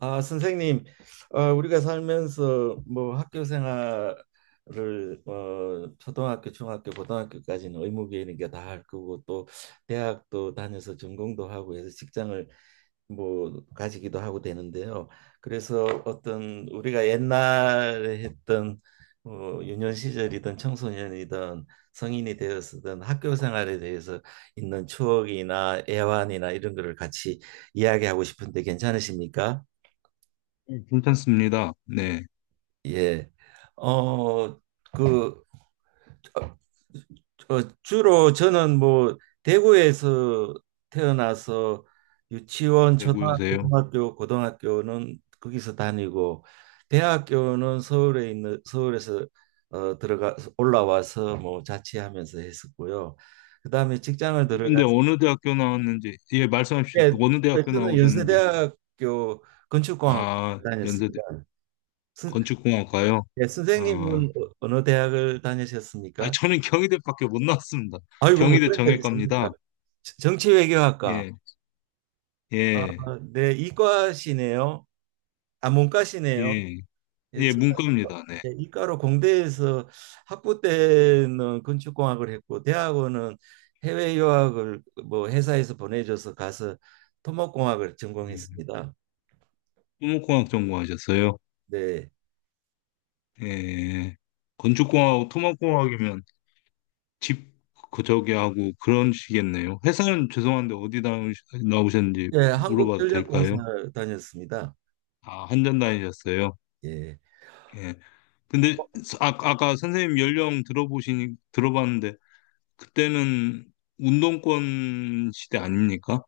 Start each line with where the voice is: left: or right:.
right: 아, 선생님, 우리가 살면서 뭐 학교 생활을 초등학교, 중학교, 고등학교까지는 의무교육이니까 다 할 거고 또 대학도 다녀서 전공도 하고 해서 직장을 뭐 가지기도 하고 되는데요. 그래서 어떤 우리가 옛날에 했던 유년 시절이든 청소년이든 성인이 되었든 학교 생활에 대해서 있는 추억이나 애환이나 이런 거를 같이 이야기하고 싶은데 괜찮으십니까?
left: 네, 괜찮습니다. 네,
right: 예. 어, 그, 어, 주로 저는 뭐, 대구에서 태어나서 유치원, 초등학교,
left: 대구여세요.
right: 중학교, 고등학교는 거기서 다니고, 대학교는 서울에 있는, 서울에서 올라와서 뭐 자취하면서 했었고요. 그 다음에 직장을
left: 근데
right: 들어가서,
left: 어느 대학교 나왔는지, 예, 말씀해 주십시오.
right: 예,
left: 어느 대학교
right: 저는
left: 나오셨는지.
right: 연세대학교 건축공학
left: 아, 연세대
right: 다녔습니다. 선-
left: 건축공학과요.
right: 예,
left: 아,
right: 선생님은 어느 대학을
left: 아,
right: 다니셨습니까?
left: 저는 경희대밖에 못 나왔습니다.
right: 아이고, 뭐
left: 경희대
right: 그런 게 있습니다.
left: 정외과입니다.
right: 정치외교학과.
left: 예,
right: 아,
left: 예,
right: 네, 이과시네요. 아, 문과시네요.
left: 예,
right: 예,
left: 예,
right: 저는
left: 문과입니다. 네.
right: 예, 이과로 공대에서 학부 때는 건축공학을 했고, 대학원은 해외 유학을 뭐 회사에서 보내줘서 가서 토목공학을
left: 음,
right: 전공했습니다.
left: 토목공학 전공하셨어요.
right: 네,
left: 예, 건축공학하고 토목공학이면 집, 그, 저기 하고 그런 식이겠네요. 회사는 죄송한데 어디 나오셨는지
right: 예,
left: 물어봐도
right: 한국전력공사
left: 될까요?
right: 다녔습니다.
left: 아, 한전 다니셨어요?
right: 예,
left: 예. 근데 아, 아까 선생님 연령 들어보시니 들어봤는데 그때는 운동권 시대 아닙니까?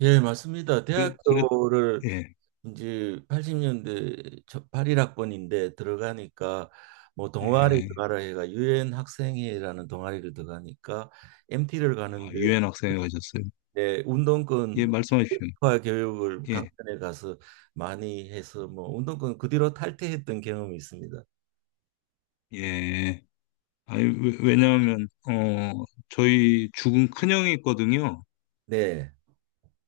right: 예, 맞습니다.
left: 그래
right: 대학교를
left: 예.
right: 이제 80년대 81학번인데 들어가니까 뭐 네. 동아리
left: 예.
right: 들어가라 해가 유엔 학생회라는 동아리를 들어가니까 MT를
left: 아,
right: 가는데
left: 유엔 학생회 가셨어요.
right: 내
left: 예,
right: 운동권
left: 말씀하십시오.
right: 화 교육을
left: 예.
right: 강단에 가서 많이 해서 뭐 운동권 그 뒤로 탈퇴했던 경험이 있습니다.
left: 예. 아니, 왜냐하면 저희 죽은 큰형이 있거든요.
right: 네.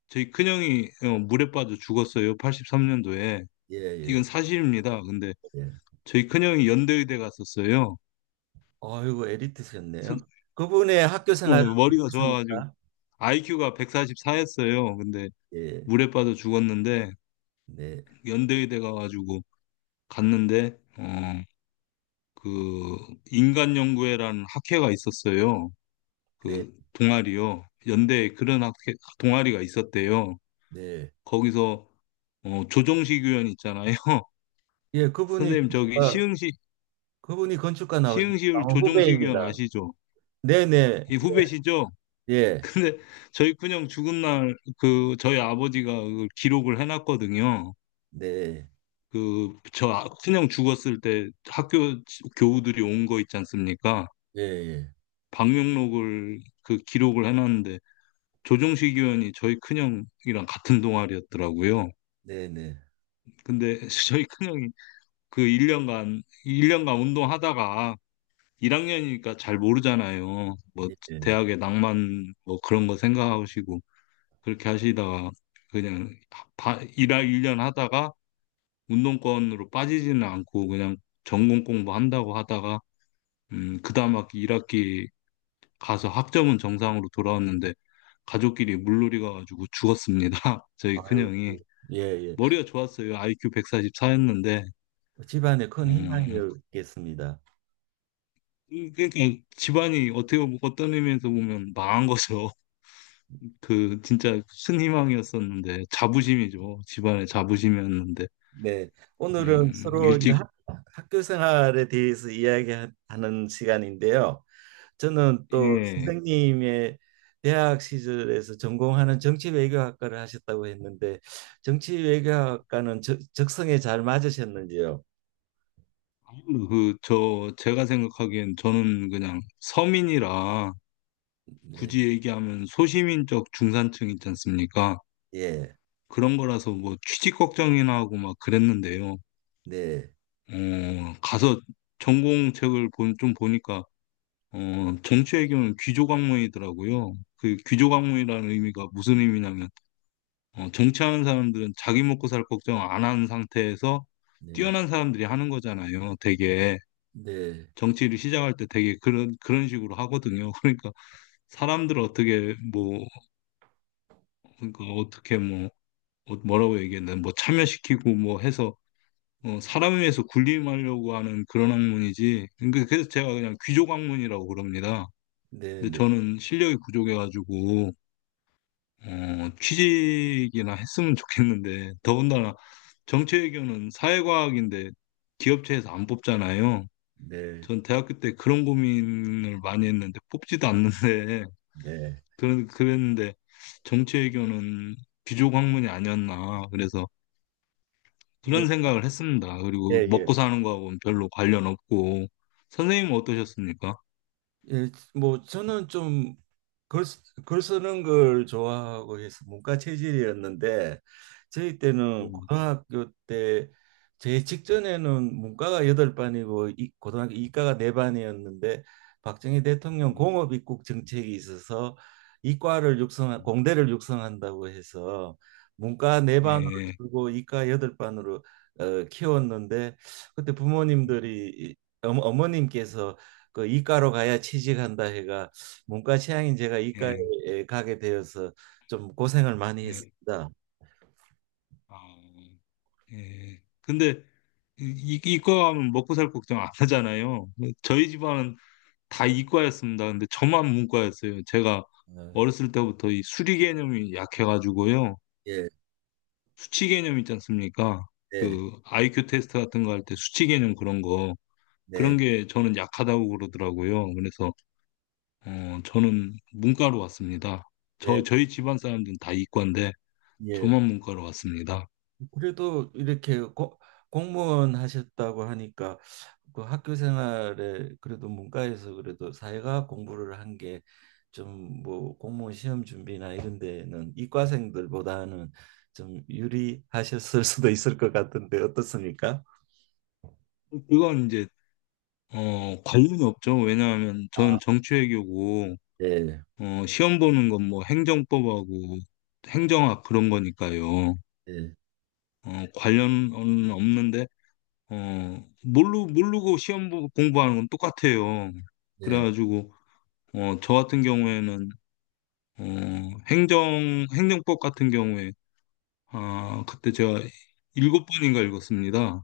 left: 저희 큰형이 물에 빠져 죽었어요. 83년도에.
right: 예, 예,
left: 이건 사실입니다. 근데
right: 예.
left: 저희 큰형이 연대의대 갔었어요.
right: 아이고, 에리트셨네요.
left: 선-
right: 그분의 학교
left: 예,
right: 생활은
left: 머리가 좋아서.
right: 어떻습니까?
left: IQ가 144였어요. 근데
right: 예.
left: 물에 빠져 죽었는데
right: 네.
left: 연대의대 가가지고 갔는데 그 인간연구회라는 학회가 있었어요.
right: 네.
left: 그 동아리요. 연대에 그런 학회 동아리가 있었대요.
right: 네.
left: 거기서 조정식 의원 있잖아요.
right: 예, 그분이
left: 선생님 저기
right: 그분이 건축가 나오셨
left: 시흥시울 조정식 의원
right: 후배입니다.
left: 아시죠?
right: 네네.
left: 이 후배시죠?
right: 예.
left: 근데 저희 큰형 죽은 날 그 저희 아버지가 그 기록을 해놨거든요.
right: 네.
left: 그 저 큰형 죽었을 때 학교 교우들이 온 거 있지 않습니까?
right: 예, 예.
left: 방명록을 그 기록을 해놨는데 조정식 의원이 저희 큰형이랑 같은 동아리였더라고요.
right: 네네.
left: 근데 저희 큰형이 그 1년간 1년간 운동하다가 1학년이니까 잘 모르잖아요. 뭐
right: 예.
left: 대학의 낭만 뭐 그런 거 생각하시고 그렇게 하시다가 그냥 일할 1년 하다가 운동권으로 빠지지는 않고 그냥 전공 공부한다고 하다가 그다음 학기 1학기 가서 학점은 정상으로 돌아왔는데 가족끼리 물놀이 가가지고 죽었습니다. 저희
right: 아유,
left: 큰형이
right: 예, 예.
left: 머리가 좋았어요. IQ 144였는데
right: 집안에 큰
left: 음,
right: 희망이었겠습니다.
left: 그러니까 집안이 어떻게 보면 어떤 의미에서 보면 망한 거죠. 그 진짜 큰 희망이었었는데 자부심이죠. 집안의 자부심이었는데
right: 네. 오늘은 서로 이제
left: 일찍
right: 학교 생활에 대해서 이야기하는 시간인데요. 저는 또
left: 예.
right: 선생님의 대학 시절에서 전공하는 정치외교학과를 하셨다고 했는데 정치외교학과는 적성에 잘 맞으셨는지요?
left: 그 저 제가 생각하기엔 저는 그냥 서민이라
right: 네.
left: 굳이 얘기하면 소시민적 중산층 있지 않습니까?
right: 예.
left: 그런 거라서 뭐 취직 걱정이나 하고 막 그랬는데요.
right: 네,
left: 가서 전공책을 좀 보니까 정치 외교는 귀족 학문이더라고요. 그 귀족 학문이라는 의미가 무슨 의미냐면 정치하는 사람들은 자기 먹고 살 걱정 안 하는 상태에서
right: 네,
left: 뛰어난 사람들이 하는 거잖아요. 되게
right: 네,
left: 정치를 시작할 때 되게 그런 식으로 하거든요. 그러니까 사람들 어떻게 뭐 그러니까 어떻게 뭐 뭐라고 얘기했나 뭐 참여시키고 뭐 해서 사람에 의해서 군림하려고 하는 그런 학문이지. 그러니까 그래서 제가 그냥 귀족 학문이라고 그럽니다.
right: 네,
left: 근데
right: 네,
left: 저는 실력이 부족해가지고 취직이나 했으면 좋겠는데 더군다나 정치외교는 사회과학인데 기업체에서 안 뽑잖아요.
right: 네,
left: 전 대학교 때 그런 고민을 많이 했는데 뽑지도 않는데
right: 네,
left: 그런 그랬는데 정치외교는 귀족 학문이 아니었나. 그래서
right: 네, 네,
left: 그런 생각을 했습니다.
right: 예,
left: 그리고
right: 예.
left: 먹고 사는 거하고는 별로 관련 없고. 선생님은 어떠셨습니까?
right: 예, 뭐 저는 좀글 글글 쓰는 걸 좋아하고 해서 문과 체질이었는데 저희 때는
left: 음,
right: 고등학교 때 제 직전에는 문과가 여덟 반이고 이, 고등학교 이과가 네 반이었는데 박정희 대통령
left: 음.
right: 공업 입국 정책이 있어서 이과를 육성
left: 음.
right: 공대를 육성한다고 해서 문과 네 반으로
left: 예,
right: 줄고 이과 여덟 반으로 키웠는데 그때 부모님들이 어머님께서 그 이과로 가야 취직한다 해가 문과 취향인 제가
left: 예,
right: 이과에 가게 되어서 좀 고생을 많이
left: 예,
right: 했습니다.
left: 아, 예. 근데 이- 과 하면 먹고 살 걱정 안 하잖아요. 저희 집안은 다 이과였습니다. 근데 저만 문과였어요. 제가
right: 어,
left: 어렸을 때부터 이 수리 개념이 약해가지고요.
right: 예,
left: 수치 개념 있지 않습니까?
right: 네,
left: 그 IQ 테스트 같은 거 할 때 수치 개념 그런 거 그런
right: 네,
left: 게 저는 약하다고 그러더라고요. 그래서 저는 문과로 왔습니다.
right: 네,
left: 저희 집안 사람들은 다 이과인데
right: 예.
left: 저만 문과로 왔습니다.
right: 그래도 이렇게 공무원 하셨다고 하니까 그 학교 생활에 그래도 문과에서 그래도 사회과학 공부를 한 게 좀 뭐 공무원 시험 준비나 이런 데는 이과생들보다는 좀 유리하셨을 수도 있을 것 같은데 어떻습니까?
left: 그건 이제 관련이 없죠. 왜냐하면
right: 아,
left: 저는 정치외교고
right: 예,
left: 시험 보는 건 뭐 행정법하고 행정학 그런 거니까요.
right: 예,
left: 관련은 없는데 모르고 시험 공부하는 건 똑같아요.
right: 예.
left: 그래가지고 저 같은 경우에는 어, 행정법 같은 경우에, 아, 그때 제가 7번인가 읽었습니다.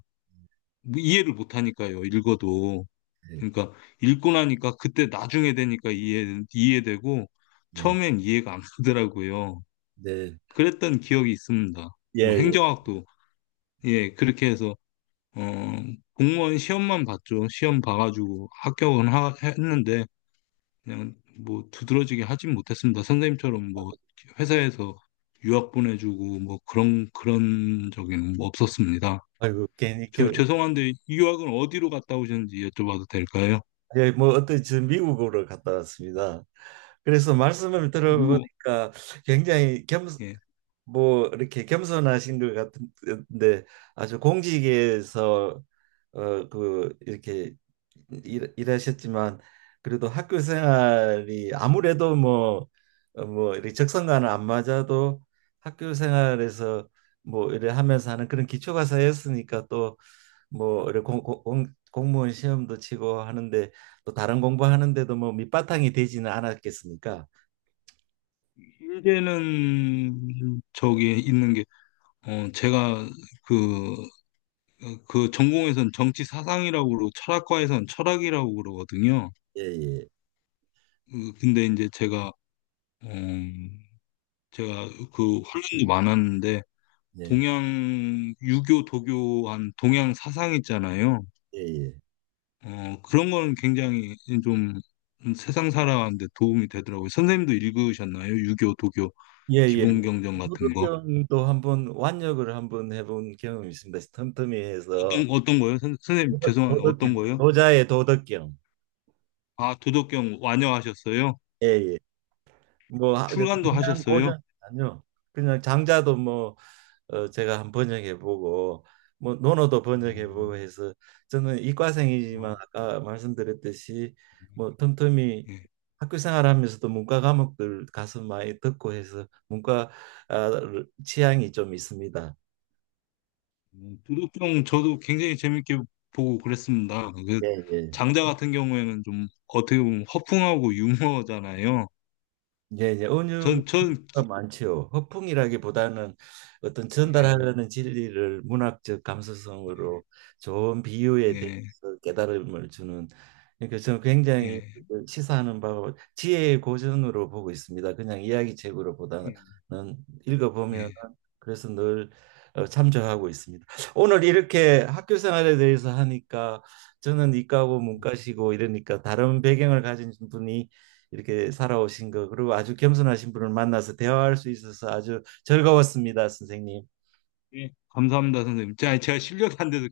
left: 뭐 이해를 못하니까요, 읽어도.
right: 네,
left: 그러니까, 읽고 나니까, 그때 나중에 되니까 이해되고,
right: 네,
left: 처음엔 이해가 안 가더라고요.
right: 네. 네,
left: 그랬던 기억이 있습니다.
right: 예,
left: 뭐,
right: 예.
left: 행정학도, 예, 그렇게 해서, 어, 공무원 시험만 봤죠. 시험 봐가지고 합격은 했는데, 그냥 뭐 두드러지게 하진 못했습니다. 선생님처럼 뭐 회사에서 유학 보내주고 뭐 그런 적은 뭐 없었습니다.
right: 아이고,
left: 저 죄송한데 이 유학은 어디로 갔다 오셨는지 여쭤봐도 될까요?
right: 예, 뭐 어떤 저 미국으로 갔다 왔습니다. 그래서 말씀을
left: 유,
right: 들어보니까 굉장히 겸,
left: 예.
right: 뭐 이렇게 겸손하신 것 같은데 아주 공직에서 이렇게 일하셨지만 그래도 학교 생활이 아무래도 뭐 뭐 이렇게 적성과는 안 맞아도 학교 생활에서 뭐 이래 하면서 하는 그런 기초가 쌓였으니까 또뭐 이렇게 공무원 시험도 치고 하는데 또 다른 공부하는데도 뭐 밑바탕이 되지는 않았겠습니까?
left: 제는 저기 있는 게 제가 그, 그 전공에선 정치 사상이라고 그러고 철학과에선 철학이라고 그러거든요.
right: 예예
left: 근데 이제 어, 제가 그 훈련도 많았는데
right: 예
left: 동양 유교, 도교한 동양 사상 있잖아요.
right: 예예
left: 그런 거는 굉장히 좀 세상 살아가는데 도움이 되더라고요. 선생님도 읽으셨나요? 유교, 도교,
right: 예예
left: 기본경전 같은 거.
right: 도덕경도 한번 완역을 한번 해본 경험이 있습니다. 틈틈이해서
left: 어떤, 어떤 거요? 선, 생님 죄송한데 어떤
right: 도덕경
left: 거요?
right: 도자의 도덕경.
left: 아, 도덕경 완여하셨어요?
right: 예예 뭐 근데
left: 출간도
right: 그냥
left: 하셨어요?
right: 고전 아니요. 그냥 장자도 뭐 제가 한 번역해보고 뭐 논어도 번역해보고
left: 음,
right: 해서 저는 이과생이지만
left: 아,
right: 아까 말씀드렸듯이 뭐 틈틈이
left: 예.
right: 학교 생활하면서도 문과 과목들 가서 많이 듣고 해서 문과 아, 취향이 좀 있습니다.
left: 도덕경 저도 굉장히 재밌게 보고 그랬습니다. 그
right: 예, 예.
left: 장자 같은 경우에는 좀 어떻게 보면 허풍하고 유머잖아요.
right: 예, 예. 은유가
left: 전, 전, 기-
right: 많지요. 허풍이라기보다는 어떤
left: 예,
right: 전달하려는 진리를 문학적
left: 예,
right: 감수성으로 좋은 비유에
left: 예,
right: 대해서 깨달음을 주는. 그러니까 저는 굉장히
left: 예,
right: 그 시사하는 바와 지혜의 고전으로 보고 있습니다. 그냥 이야기책으로 보다는
left: 예.
right: 읽어보면.
left: 예.
right: 그래서 늘 참조하고 있습니다. 오늘 이렇게 학교 생활에 대해서 하니까 저는 이과고 문과시고 이러니까 다른 배경을 가진 분이 이렇게 살아오신 거 그리고 아주 겸손하신 분을 만나서 대화할 수 있어서 아주 즐거웠습니다, 선생님.
left: 예, 감사합니다, 선생님. 자, 제가 실력이 안 돼서